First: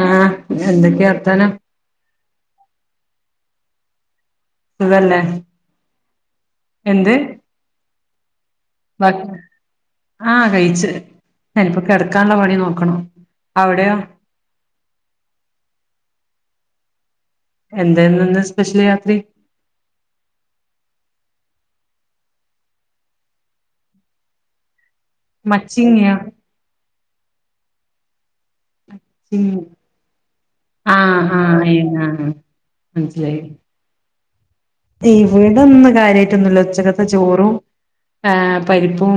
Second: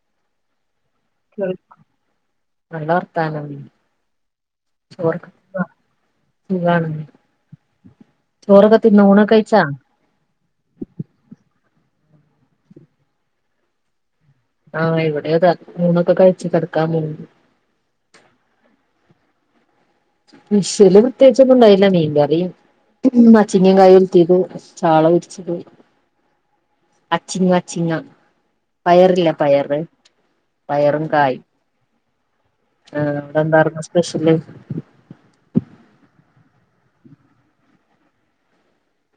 ആ എന്തൊക്കെയാ വർത്താനം നല്ല വർത്താനം ഇതല്ലേ ചോറൊക്കെ സുഖാണ് ചോറൊക്കെ തിന്ന് ബാക്കി ഊണൊക്കെ കഴിച്ചാ ഞാനപ്പോ കിടക്കാനുള്ള പണി നോക്കണം അവിടെയോ ആ ഇവിടെ അതാ ഊണൊക്കെ കഴിച്ച് കിടക്കാൻ പോണ്ട് എന്തായിരുന്ന് ഇന്ന് സ്പെഷ്യൽ രാത്രി സ്പെഷല് പ്രത്രേകിച്ചൊന്നും ഉണ്ടായില്ല മീൻ കറിയും അച്ചിങ്ങയും കായ ഒലത്തിതു ചാള പൊരിച്ചത് മച്ചിങ്ങിയോ അച്ചിങ്ങ അച്ചിങ്ങ പയറില്ലേ ചിങ്ങി പയറ് പയറും കായും ആ ആ അവിടെ എന്താരുന്ന സ്പെഷ്യല് ഓച്ചക്കത്തെ ചോറും പരിപ്പും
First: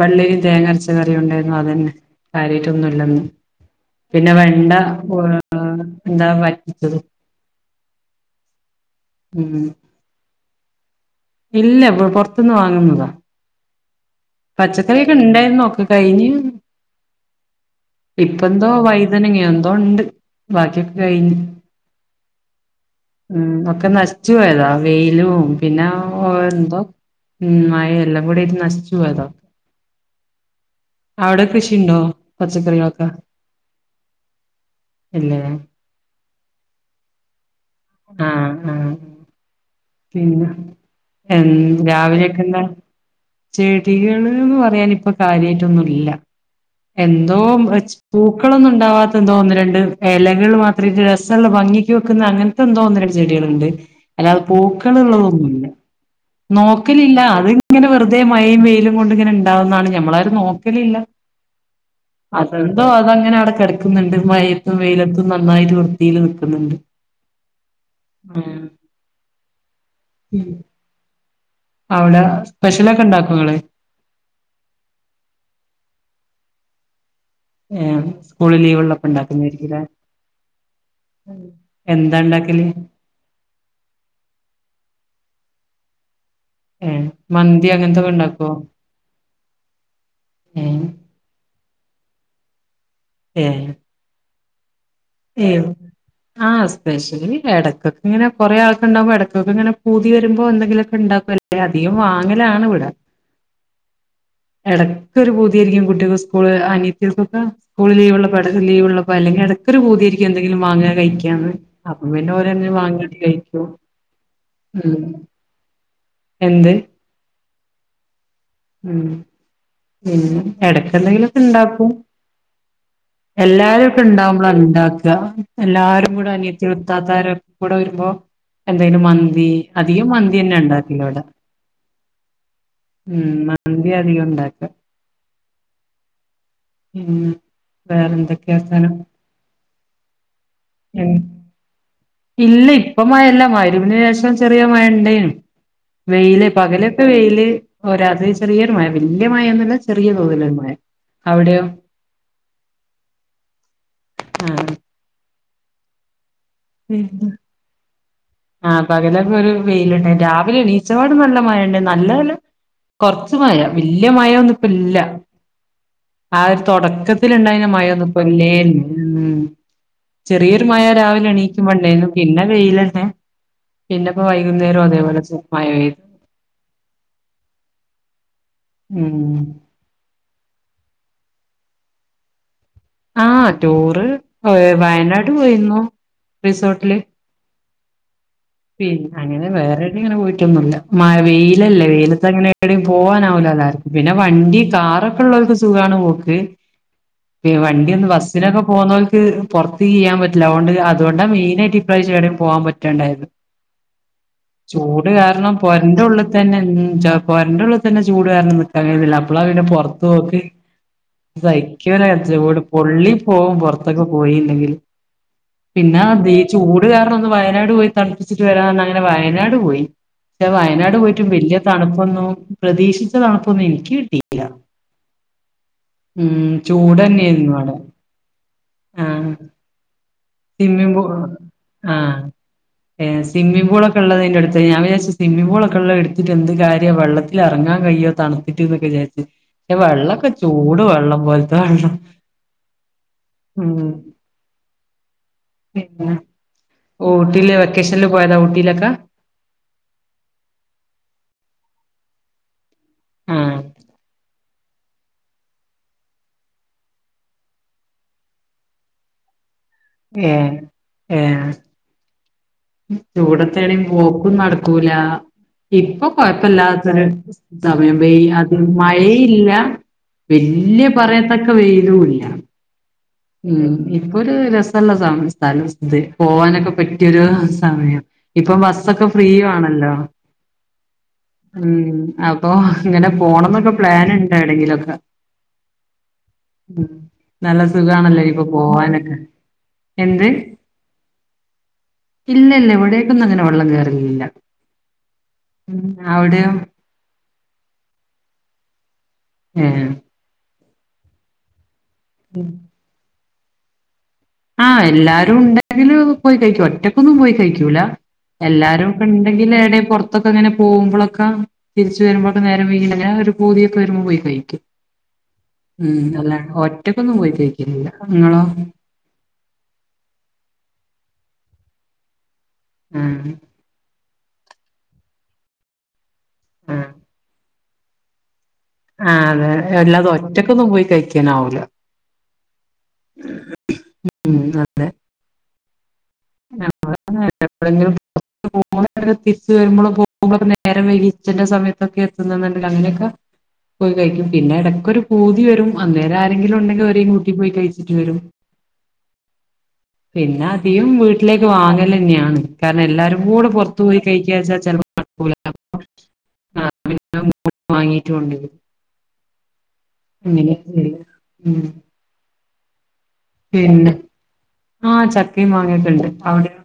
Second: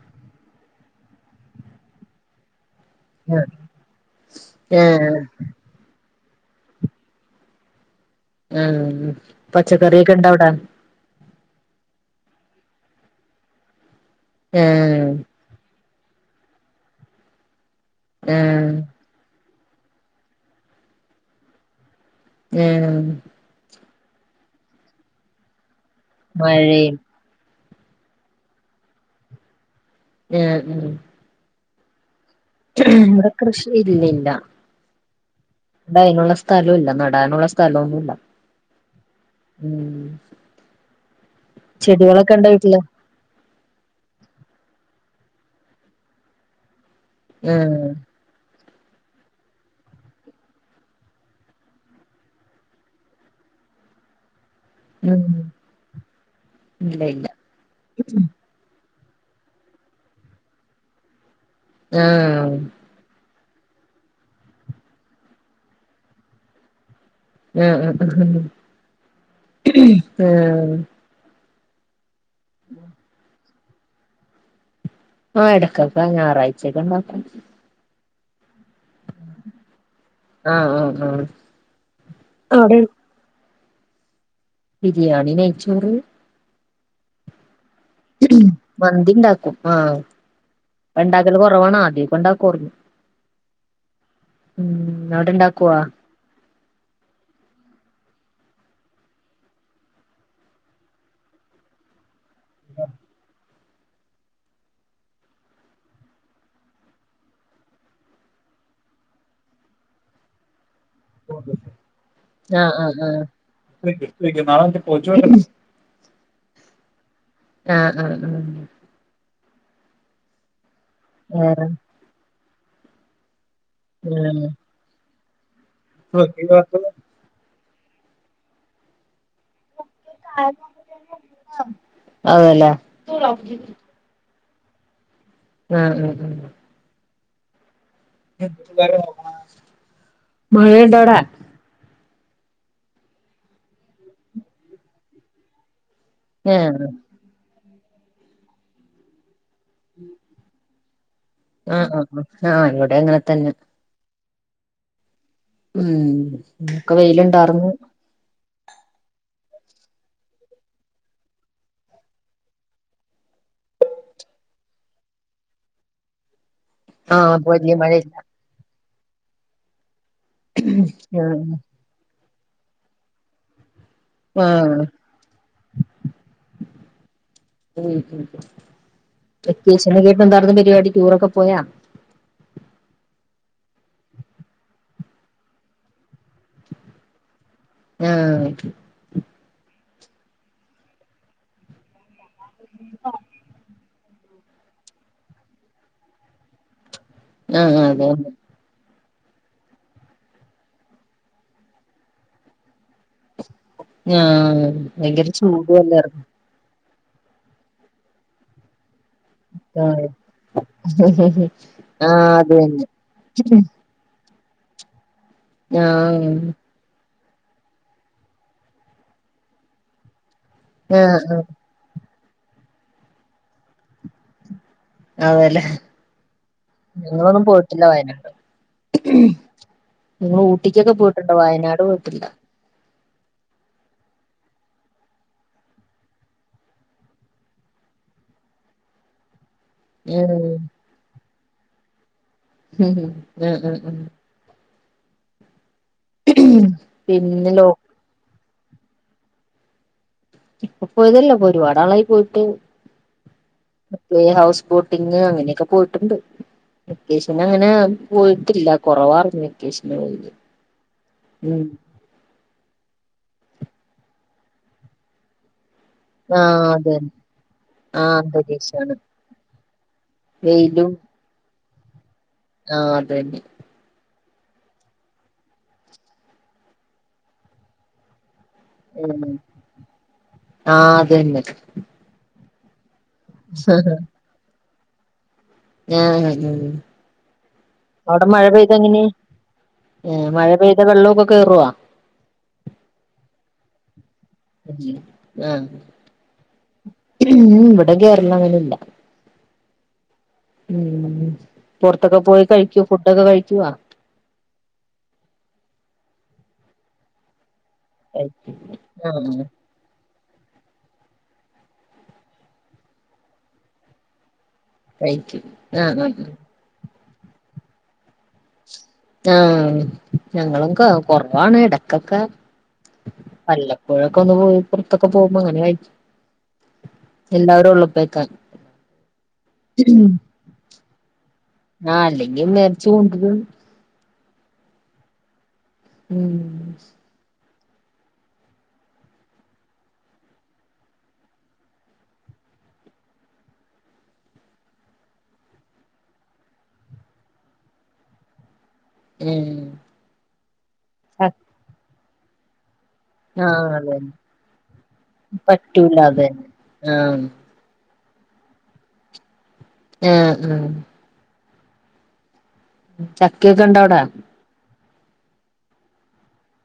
വെള്ളരി തേങ്ങരച്ച കറിയും ഉണ്ടായിരുന്നു അതന്നെ കാര്യ ട്ടൊന്നുല്ല പിന്നെ വെണ്ട ഏഹ് എന്താ പറ്റിച്ചത് ആ പച്ചക്കറിയൊക്കെ ഇണ്ടവിടാ ഇല്ല ഇ പൊറത്തുന്ന് വാങ്ങുന്നതാ ഏഹ് പച്ചക്കറിയൊക്കെ ഉണ്ടായിരുന്നോക്ക് കഴിഞ്ഞ് ഇപ്പ എന്തോ ഏഹ് വൈതനങ്ങേ എ അതൊണ്ട് ബാക്കിയൊക്കെ കഴിഞ്ഞ് ഏഹ് ഉം ഒക്കെ നശി ച്ച് പോയതാ വെയിലും പിന്നെ ഓ എന്തോ മഴയും ഉം മഴ എല്ലാം കൂടിയായിട്ട് നശി ച്ചു പോയതാ ആ ഉം കൃഷിണ്ടോ ഇവിടെ കൃഷി ഇല്ലില്ല ഇല്ല ഇടെ അതിനുള്ള സ്ഥലുല്ല നടാനുള്ള സ് സ്ഥലൊന്നുല്ല ആഹ് ആഹ് ഉം എന്ന് ചെടികളൊക്കെ ഇണ്ടോ രാവിലൊക്കെന്താണ് വീട്ടില് ചെടികൾന്ന് പറയാൻ ഇപ്പം കാര്യമായിട്ടൊന്നും ഇല്ല എന്തോ ആഹ് മച്ച് പൂക്കളൊന്നും ഉണ്ടാവാത്തെന്തോ ഒന്നു രണ്ട് ഇലകളു മാത്രായിട്ടെ രസൊള്ള ഭംഗിക്ക് വെക്കുന്ന അങ്ങനത്തെ ന്തോ ഒന്ന് രണ്ട് ചെടികളുണ്ട് അല്ലാത് ഉം പൂക്കൾള്ളതൊന്നുമല്ല ഇല്ല നോക്കലില്ല ഇല്ല അതിങ്ങനെ വെറുതെ മയേം വെയി ലും ഇതുകൊണ്ടിങ്ങനെ ഉണ്ടാവുന്നതാണ് ഞമ്മളാ രും നോക്കലില്ല ആഹ് അതെന്തോ അതങ്ങനെ അടഞ്ഞ് കിടക്കുന്നുണ്ട് മഴയത്തും വെയിലത്തും നന്നായിട്ട് വൃത്തിയിലെ നിക്കുന്നുണ്ട് ആ ആഹാ ആ ഉം അവിടെ സ്പെഷലൊക്കെ ഉണ്ടാക്കോ ഇങ്ങളെ ആഹ് എടക്കൊക്കെ ഞാറാഴ്ച്ചയൊക്കെ ഇണ്ടാക്കും ഏ സ്കൂളി ലീവൊള്ളപ്പം ഇണ്ടാക്കുമായിരിക്കുമല്ലേ ആഹ് ആഹ് ആഹ് എന്താ ഉണ്ടാക്കല് അവിടെ ബിരിയാണി നെയ്ച്ചോറ് ഏ മന്ത് മന്തി ഇണ്ടാക്കും ആ ഏഹ് ഉണ്ടാക്കലു കുറവാണ് ആദ്യം പ്പണ്ടാകോറിനും ഏ ഉം എന്നോട് ഇണ്ടാക്കുവാ ആ സ്പെഷ്യല എടക്കൊക്കെ ഇ ങ്ങനെ കൊറേൾക്കൊണ്ടാവുമ്പോ ഇടക്കൊക്കിങ്ങനെ പൂതി വരുമ്പം എന്തെങ്കിലുമൊക്കെ ഉണ്ടാക്കുമല്ലേ അധികം വാങ്ങ് അങ്ങനെയാണിവിടെ ഇടയ്ക്കൊക്കെ ഒരു പൂ തിയായിരിക്കും കുട്ടികൾ സ്കൂള് അനിയത്തിക്കൊക്കെ സ്കൂള് ലീവള്ളപ്പോ അല്ലെങ്കിൽ ഇടയ്ക്കൊ രു പൂതിയായിരിക്കും എന്തെങ്കിലും വാങ്ങാൻ കഴിയ്ക്കാനെ അപ്പ പിന്നെ ഓരോന്നെ ആഹ് ആഹ് വാങ്ങിട്ട് ആഹ് കഴിക്കോ ഉം ആഹ് എന്ത് ആആ ഉം എടയ്ക്കെന്തെങ്കിലും ഒക്കെ ഇണ്ടാക്കും എല്ലാവരുക്കെ ഇണ്ടാവുമ്പോളാ ണെ ഉണ്ടാക്ക് ആ എല്ലാരും ആഹ് കൂടെ വേറെ അനിയത്തി ആഹ് വൃത്തത്താരം കൂടെ വരുമ്പോ എന്തായാലും വ ന്തി അധികം മന്തി തന്നെ ഉണ്ടാക്കല്ലടെ അതേല്ലേ ഉം മന്തി അധികം ഉണ്ടാ ഉം ആ ഉം ഉം ഉം വേറെ എന്തൊക്കെയാ സാനം മഴണ്ടോടാ ഇല്ല ഇപ്പ മഴല്ല മഗ്‌രിബിന് ശേഷം ചെറിയ മഴ ഉണ്ടേന് വെയില് ആഹ് പകലൊക്കെ വെയില് ഒരത് ചെറിയൊരു മയ വല്യ മയൊന്നു ന്ന ചെറിയ തോതില് ഒരു മയ ആ ആ ആ ആ ഇവിടെ അങ്ങനെ തന്നെ ആ ഉം നക്ക് വെയില് ഇണ്ടാർന്ന് ആ പകലൊക്കെ ഒരു വെയിലുണ്ടെ രാവിലെ നീച്ചവാട് നല്ല മഴ ഉണ്ട നല്ല നല്ല കുറച്ച് മഴ വല്യ മഴൊന്നും ഇപ്പ ഇല്ല ആ തുടക്കത്തി ആഹ് ഉണ്ടായിന്ന വലിയ മഴയില്ല മഴൊന്നുംപ്പൊല്ലേല്ല ഉം ചെറിയൊരു മഴ രാവിലെ ആഹ് എണീക്കും പണ്ടേനും പിന്നെ വെയിലന്നെ പിന്നെപ്പോ വൈകുന്നേരോ ആഹ് അതേപോലെ സു മായ പെയ്ത് ഉം ഉം ഇന്ന് എന്താരുന്നു പരിപാടി ടൂറൊക്കെ പോയാ ആ ടൂറ് വയനാട് പോയിരുന്നു റിസോർട്ടില് ആ പി അങ്ങനെ വേറെ ങ്ങനെ പോയിട്ടൊന്നുല്ല മാ വെയിലല്ലേ വെയിലത്തങ്ങനെ ഇടേയും പോവാനാവില്ല എല്ലാവർക്കും പിന്നെ വണ്ടി കാറൊക്കെ ഉള്ളവർക്ക് സുഖാണ് പോക്ക് ആഹ് വണ്ടിന്ന് അതെ ബസ്സിനൊക്കെ പോകുന്ന ഇ പുറത്ത് കീയ്യൻ പറ്റില്ല അതുകൊണ്ട് അതുകൊണ്ടാ മെയിനായിട്ട് ഇപ്രാവശ്യം ഇവിടയും പോകാൻ പറ്റാണ്ടായത് ആഹ് ചൂട് ഭയങ്കര കാരണം ചൂടും പൊരന്റെ അല്ലാർന്നോ ഉള്ളിൽ തന്നെ ച പൊരന്റെ ഉള്ള് തന്നെ ചൂട് കാരണം നിക്കാല്ല അപ്പളാ പിന്നെ പുറത്ത് ആഹ് പോക്ക് സയ്ക്കൂല ആഹ് അത് ചൂട് തന്നെ പൊള്ളി പോകും പുറത്തൊക്കെ പോയി എങ്കിൽ പിന്നെ ആഹ് തി ചൂട് കാര [unintelligible] ന്ന് വയനാട് പോയി തണ്പ്പിച്ച് ട്ട് വരാന്ന് ന്നങ്ങനെ വയനാട് പോയി വയനാട് പോയിറ്റും ആഹ് ആഹ് വല്ല്യേ തണ്പ്പൊന്നും പ്രതീക്ഷിച്ച തണ്പ്പൊന്നും ഇനിക്ക് കിട്ടിയില്ല അതേലേ ഞങ്ങളൊന്നും ചൂടന്നെയായിരുന്നു അവിടെ പോയ്ട്ടില്ല വയനാട് ആഹ് നിങ്ങള് ഊട്ടിക്കൊക്കെ സ്വിമ്മിംഗ് പോയിട്ട്ണ്ട് വയനാട് പോയിട്ടില്ല ഏ സ്വിമ്മി പൂളൊക്കെള്ളതേ എട്ത്തത് ഞാം വിചാരിച്ച് സ്വിമ്മി പൂളൊക്കെള്ളതെട്ത്തിട്ട് എന്ത്‌ കാര്യാ വെള്ളത്തിലെർങ്ങാൻ കഴിയോ തണ്ത്ത്ട്ട് ന്നൊക്കെ വിചാരിച്ച് വെള്ളക്കെ ചൂട് വെള്ളം പോലത്തെ കാണണം മ് മ് മ് മ് പിന്നെ പിന്നെ ഓട്ടില് ലോ വെക്കേഷനില് പോയത ഊട്ട ലക്ക ഇപ്പൊ പോയതല്ലപ്പൊ ഒരുപാട്നാളായി പോയ്റ്റ് ആഹ് പ്ലേ ഹൌസ് ബോട്ടിങ് അങ്ങനെക്കെ പോയിട്ട്ണ്ട് വെക്കേഷന് അങ്ങനെ പോയിട്ടില്ല കൊറവാർഞ് ഏ ഏ ചൂടത്തെവടീം പോക്കും നടക്കൂല ഇപ്പൊ ആഹ് കൊഴപ്പില്ലാതൊര് അതന്നെ സമയം ആഹ് വെയ് അത് അന്തരീക്ഷാണ് മഴയില്ല വല്ല്യേ വെയിലും പറയത്തക്ക വെയ്ലൂല ആഹ് അതന്നെ ഇപ്പൊര് രസള്ള സമ സ സ്ഥല പോവാനൊക്കെ പറ്റിര് സമയം ഇപ്പം ബസ്സൊക്കെ ഉം ഫ്രീ ആണല്ലോ ആഹ് അതന്നെ മ് അ പ്പൊ ഇങ്ങനെ പോണന്നൊക്കെ പ്ലാന്ണ്ടോ വടെങ്കിലൊക്കെ ആ ആഹ് മ് നല്ല സുഖാണല്ലോ അവടെ മഴ ഇനിപ്പൊ പെയ്താ എങ്ങനെ പോവാനൊക്കെ എന്ത് ആ മഴ പെയ്ത വെള്ളൊക്കെ കേറോ ല്ല എവടേക്കൊന്നുങ്ങനെ വെള്ളം കേറ്കയില്ല ഇല്ല. മ് അവടെയോ മ് വടെ കേറലങ്ങനെല്ല ഏ മ് പൊർത്തൊക്കെ പോയി കയ്ക്കോ ഫുഡ്ഡോക്കെ കയി ക്കുവ്വാ ആ എല്ലാരും ഉണ്ടെങ്കില് പോയി കഴിക്കും ഒറ്റക്കൊന്നും പോയി കഴിക്ക [unintelligible] ലാ കഴി എല്ലാരും ആഹ് ഉണ്ടെങ്കിൽടെ എവിടെ പൊർത്തു [unintelligible] ക്കെങ്ങെനെ പോകുമ്പോ ളക്കെ തിരിച്ച വരുമ്പോൊക്കെ നേരം വീ ഒരു പോതിയൊക്കെ വരുമ്പോ പോയി കഴിക്കും കഴിക്ക് ഉം ആഹാ അല്ലാണ്ട് ഒറ്റക്കൊന്നും പോയി കഴിക്കലില്ല നിങ്ങളോ ആഹ് ഞങ്ങളൊക്കെ കൊറവാണ് ഇടക്കൊക്കെ. ആഹ് അല്ലപ്പോഴും ഇക്കാ ഒന്ന് പോയി പുറത്തൊക്കെ പോകുമ്പോ അങ്ങനെ കഴിക്കും. എല്ലാവരും ഉള്ളപ്പേക്കാൾ ആ അതെ എല്ലാതും ഒറ്റക്കൊന്നും പോയി കഴിക്കാൻ ആവൂല ആ അല്ലെങ്കും മേടിച്ച് കൊണ്ടരും ഉം അല്ലെ ഉം എപ്പോഴെങ്കിലും പുറത്തു പോകുമ്പോഴോ തിരിച്ചു വരുമ്പോഴോ പോകുമ്പോക്കെ നേരം വൈകി ഉച്ചൻ്റെ സമയത്തൊക്കെ എത്തുന്നത് ഉണ്ടെങ്കിൽ അങ്ങനെ ഒക്കെ പോയി കഴിക്കും, പിന്നെ ഇടയ്ക്ക് ഒരു പൂതിവരും അന്നേരം ആരേലും ഉണ്ടെങ്കിൽ ഓലെയും കൂട്ടി കഴിച്ചിട്ട് വരും. ഉം പിന്നെ അധികം വീട് ആഹ് ക്ക് വാങ്ങൽ ന്നെയാണ് കാരണം എല്ലാവാരും കൂടെ പുറത്തു പോയി അതന്നെ കഴിക്കാ ചെ ചെൽപം നടക്കൂലാ പറ്റൂല അതന്നെ ആഹ് [unintelligible] മാങ്ങി [unintelligible] ആ ആ ഉം ചക്കക്കെ ഇണ്ടോ പിന്നെ അവിടെ ആഹ് ചക്കയും മാങ്ങൊക്കെ ഉണ്ട് അവിടെയോ.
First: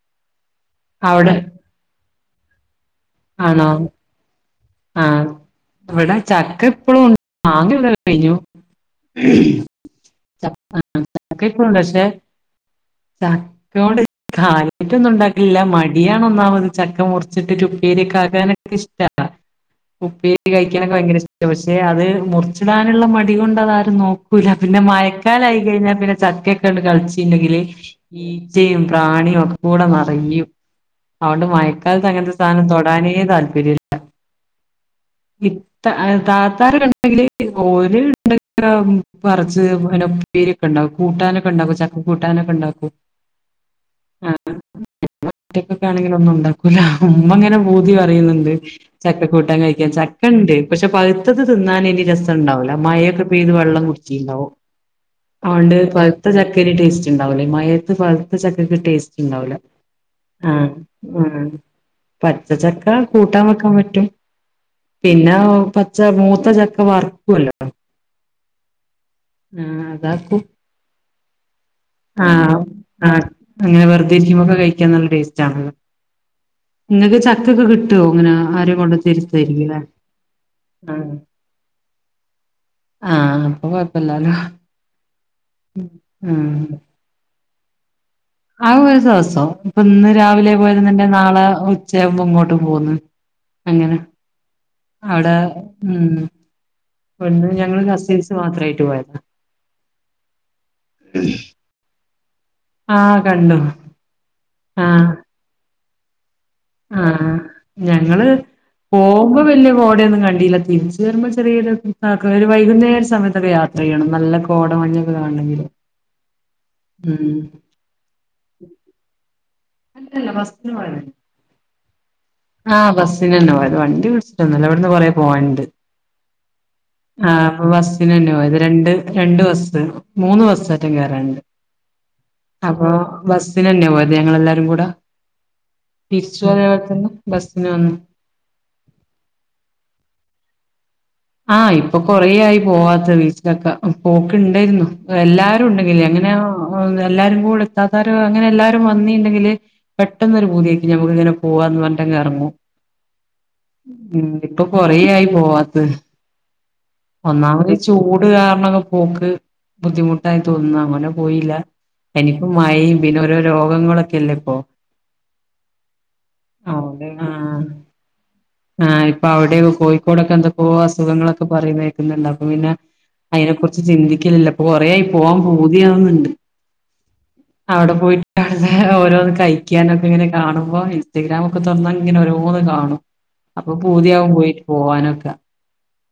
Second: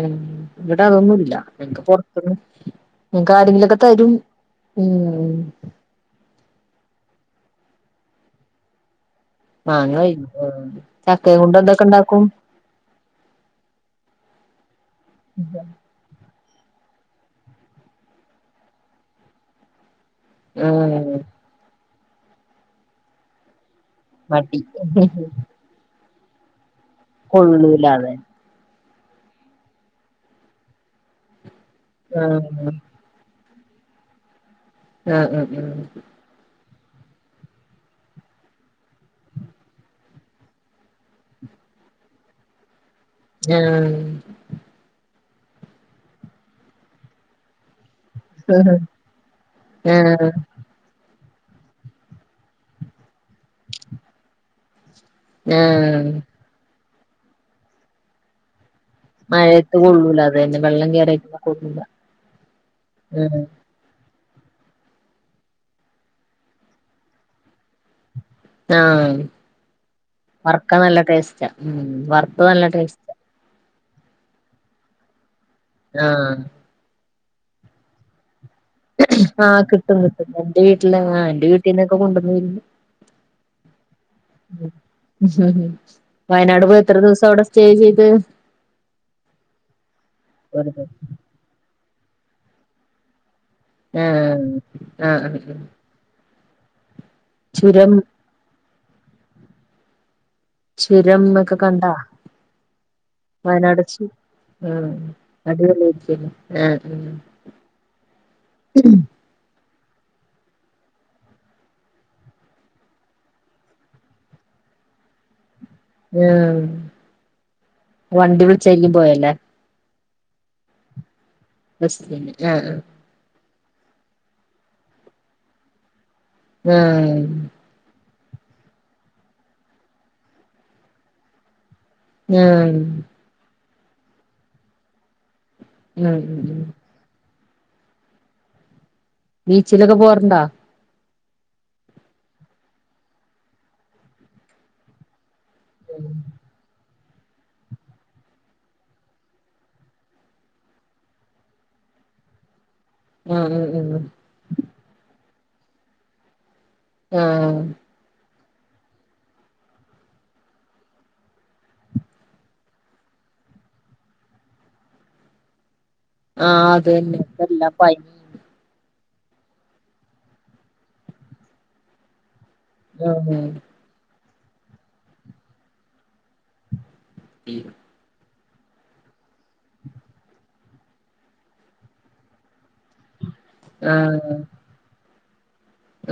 ഉം ഇങ്ങട്ട് അതൊന്നുല്ല അവിടെ നിങ്ങക്ക് പൊ [unintelligible] ആണോ ആരങ്കിലൊക്കെ തരും ആഹ് ഉം ഇവിടെ ചക്ക ഇപ്പോളും ഉണ്ട്, മാങ്ങ ഇവിടെ കഴിഞ്ഞു. [unintelligible] മാങ്ങ കഴിഞ്ഞു ആഹ് ചക്ക ചക്കയും കൊണ്ട് എന്തൊക്കെ പക്ഷെ ഇണ്ടാക്കും ചക്കോണ്ട് കാര്യാട്ടൊന്നും ഉണ്ടാക്കില്ല മടിയാണ് ഒന്നാമത് ചക്ക മുറിച്ചിട്ടിും [inaudible] പീലി കാക്കാനെ എനിക്ക് ഇഷ്ടവാ. ഉപ്പിട്ട്കഴിക്കാനൊക്കെ ഭയങ്കര ആഹ് ഇഷ്ടമാണ് പക്ഷെ അത് മുറിച്ചിടാനുള്ള മടികൊണ്ടാണത് നോക്കൂല മടി പിന്നെ മഴക്കാലയി കഴിഞ്ഞൽ പിന്നെ ചക്കേട് കണ്ട് കളിച്ചീണ്ടെങ്കില് കൊള്ളൂല അതന്നെ ഈച്ചെയും പ്രാണിയൊക്കക്കൂട നെറയും അഓണ്ട് മയക് ക്കാലത്തങ്ങനൊരു സാനം ആഹ് തൊടാനേ താൽ പര്യല്ല ആഹ് ആഹ് ഇത്ത ആഹ് താത്താര് രണ്ട് ണ്ടെങ്കില് ഓര് [unintelligible] പറച്ച് അൻ്റ ഉപ്പേരിയൊക്കെ എണ്ടാക്കും കൂട്ടാനൊക്കെ എണ്ടാക്കും ചക്ക കൂട്ടാനൊക്കെണ്ടാക്കും ആഹ് ഒറ്റയ്ക്കൊക്കാണെങ്കിലൊന്നും ഉണ്ടാക്കൂലാ ഉമ്മങ്ങനെ പൂത് തി പറയുന്നുണ്ട് ചക്കക്കൂട്ടാൻ കഴി ക്കാൻ ആഹ് ചക്കണ്ട് പക്ഷെ പഴ് പഴുത്തത് തിന്നാനിനി രസംണ്ടാവൂല മയയൊക്കെ പെയ്ത് വെള്ളം കുടിച്ചീണ്ടാവും അഓണ്ട് ആഹ് പഴുത്ത ചക്കേനി ടേസ്റ്റ് ഇണ്ടാവൂല ഈ മയേത്ത് പഴുത്ത ചക്ക് ഇത് ടേസ്റ്റ് ഇണ്ടാവൂല, മഴയത്ത് കൊള്ളൂല അത് തന്നെ ആഹ് വെള്ളം കേറിയിട്ടൊന്നും ഉം കൊള്ളൂല പച്ചച്ചക്ക ആഹ് കൂട്ടാൻ വെക്കാൻ പറ്റും. പിന്നെ ഓ പച്ച മൂത്തച്ചക്ക വറുക്കുവല്ലോ. ആഹ് വറക്കാൻ നല്ല ടേസ്റ്റാ ഉം വറുത്തു ആഹ് നല്ല ടേസ്റ്റാ. ആഹ് അങ്ങനെ വെറുതേയിരിക്കുമ്പൊക്കെ കഴിക്കാൻ നല്ല ടേസ് റ്റാ ആണല്ലോ ആഹ് ഇങ്ങക്ക് ചക്ക. ഇതൊക്കെ കിട്ടുവോ അങ്ങനെ. ആര് കൊണ്ട് തരും. ആഹ് കിട്ടും കിട്ടും എന്റെ വീട്ടില് അങ്ങാ എന്റെ വീട്ടീനൊക്കെ കൊണ്ടന്ന് തരും, ആഹ് അപ്പൊ കൊഴപ്പല്ലാലോ വയനാട് പോയി എത്ര ദിവസം. അവട സ്റ്റേ ചെയ്ത് ആകെ ഒരു ദിവസോ അപ്പിന്ന് രാവിലെ പോയിരുന്നെങ്കി നാളെ ഉ ഉച്ചയാവുമ്പിങ്ങോട്ട് പോന്ന് അങ്ങനെ ആഹ് അവടെ ആഹ് നിന്നു ഇവ്ട്ന്ന് ഞങ്ങള് ചുരം കസിൻസ് മാത്രായി ട്ട് പോയതാ ചുരം എക്കെ കണ്ടാ ആഹ് കണ്ടു വയനാട് ചു ആഹ് അടിപൊളിയായിരുന്നു [unintelligible] ആഹ് ഞങ്ങള് പോവ്മ്പോ വല്യ കോടയൊന്നും കണ്ടിയില്ല തിരിച്ചു വരുമ്പോ ചെറിയ ഒരു വൈകുന്നേര സമയത്തൊക്കെ യാത്ര ചെയ്യണം നല്ല കോട മഞ്ഞൊക്കെ കാണണെങ്കിൽ ഉം വണ്ടി വിളിച്ചാരിക്കും പോയലെ അല്ലല്ല ബസ്ന് പോയത് ബസ്ന് ആഹ് ബസിനന്നെ പോയത് വണ്ടി വിളിച്ചിട്ടോന്നുല്ല ഇവ്ട്ന്ന് കൊറേ പോവാന്ണ്ട് ആഹ് അപ്പൊ ബസ് അയിനന്നെ പോയത് രണ്ട് രണ്ട് ബസ് മൂന്ന് ബസേറ്റെ കേറാണ്ട് ആഹ് അപ്പൊ ബസ് സിന് തന്നെയാ പോയത് ഞങ്ങൾ എല്ലാരും കൂടെ ഉം തിരിച്ചും ഉം അതെ പോലെതന്നെ ബസ്ന് വന്നു ബീച്ചിലൊക്കെ പോവാർണ്ടാ ആ ഇപ്പൊ കൊറേ ആയി പോവാത്ത് ബീച്ചിലൊക്കെ പോക്കുണ്ടായ്രുന്നു പ്പൊ എല്ലാ [unintelligible] ഉണ്ടെങ്കി എങ്ങനെയോ എല്ലാരും കൂടെ ഇത്താത്തരും അങ്ങനെ എല്ലാരും വന്നിണ്ടെങ്കില് പെട്ടന്ന് ഒരു പൂതി യാക്കി നമ്മക്ക് ഇങ്ങനെ പോവാന്ന് പറഞ്ട്ട് അങ്ങ് എറങ്ങും ആഹ് ആഹ് ആഹ് ഇപ്പൊ കൊറയായി ഓ അദ് ആഹ് ഒന്നാമതീ ചൂ റ് കാരണം പോക്ക് ബുദ്ധിമുട്ടായി തോന്നുന്ന അങ്ങനെ പോയില്ല എനിക്ക് മഴയും പിന്നെ ഓരോ രോഗങ്ങളൊക്കെല്ലേ ഇപ്പോ ആഹ് അത് തന്നെ ഇപ്പം എല്ലാ പനിം അപ്പ അവിടെ കോയിക്കോടൊക്കെ എന്തൊക്കെ അസ് അസുഖങ്ങളൊക്കെ പറയുന്ന കേക്ക്‌ന്ന്ണ്ടൊ അപ്പ പിന്നെ ആഹ് അയിനെ കുറിച്ച് ചിന്തി ക്കലില്ല കൊറെ ആയി പോവാൻ പൂതിയാവ്ന്ന്ണ്ട് അവിടെ പോയി അതെ ഓരോന്ന്ക്കെ തൈക്കാനൊക്കെ ഇങ്ങനെ കാണും അപ്പ ഇൻസ്റ്റഗ്രാം ഒക്കെ തുറന്നാ ഇങ്ങനെ ഓരോന്ന് കാ അപ്പൊ പൂതിയാകും ആഹ് പോയിട്ട് പോവാനൊക്കെ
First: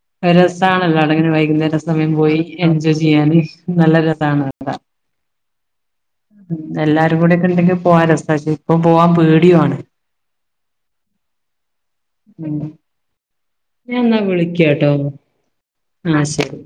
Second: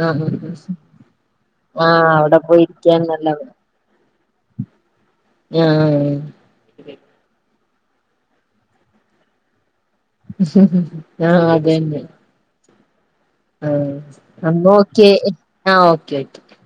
ആഹ് രസണല്ലോ അവിട്ങ്ങനെ വൈകുന്നേര ആഹ് സമയം പോയി അവിടെ എൻജോയ് പോയിരിക്കാണ് ചെയ്യാന് നല്ലത് നല്ല ര ഇതാണ് ത്രെ ആഹ് എല്ലാരും കൂടെക്കെ ണ്ടെങ്കി പോവാൻ രസ ഇപ്പോ പോവാൻ പേടിയുണ് ആഹ അതന്നെ ആഹ ഞാൻ എന്നാ അപ്പോ വിളിക്കാട്ടോ ഓക്കേ ആഹ ഓക്കെ ആഹ് ഓക്കെ ശരി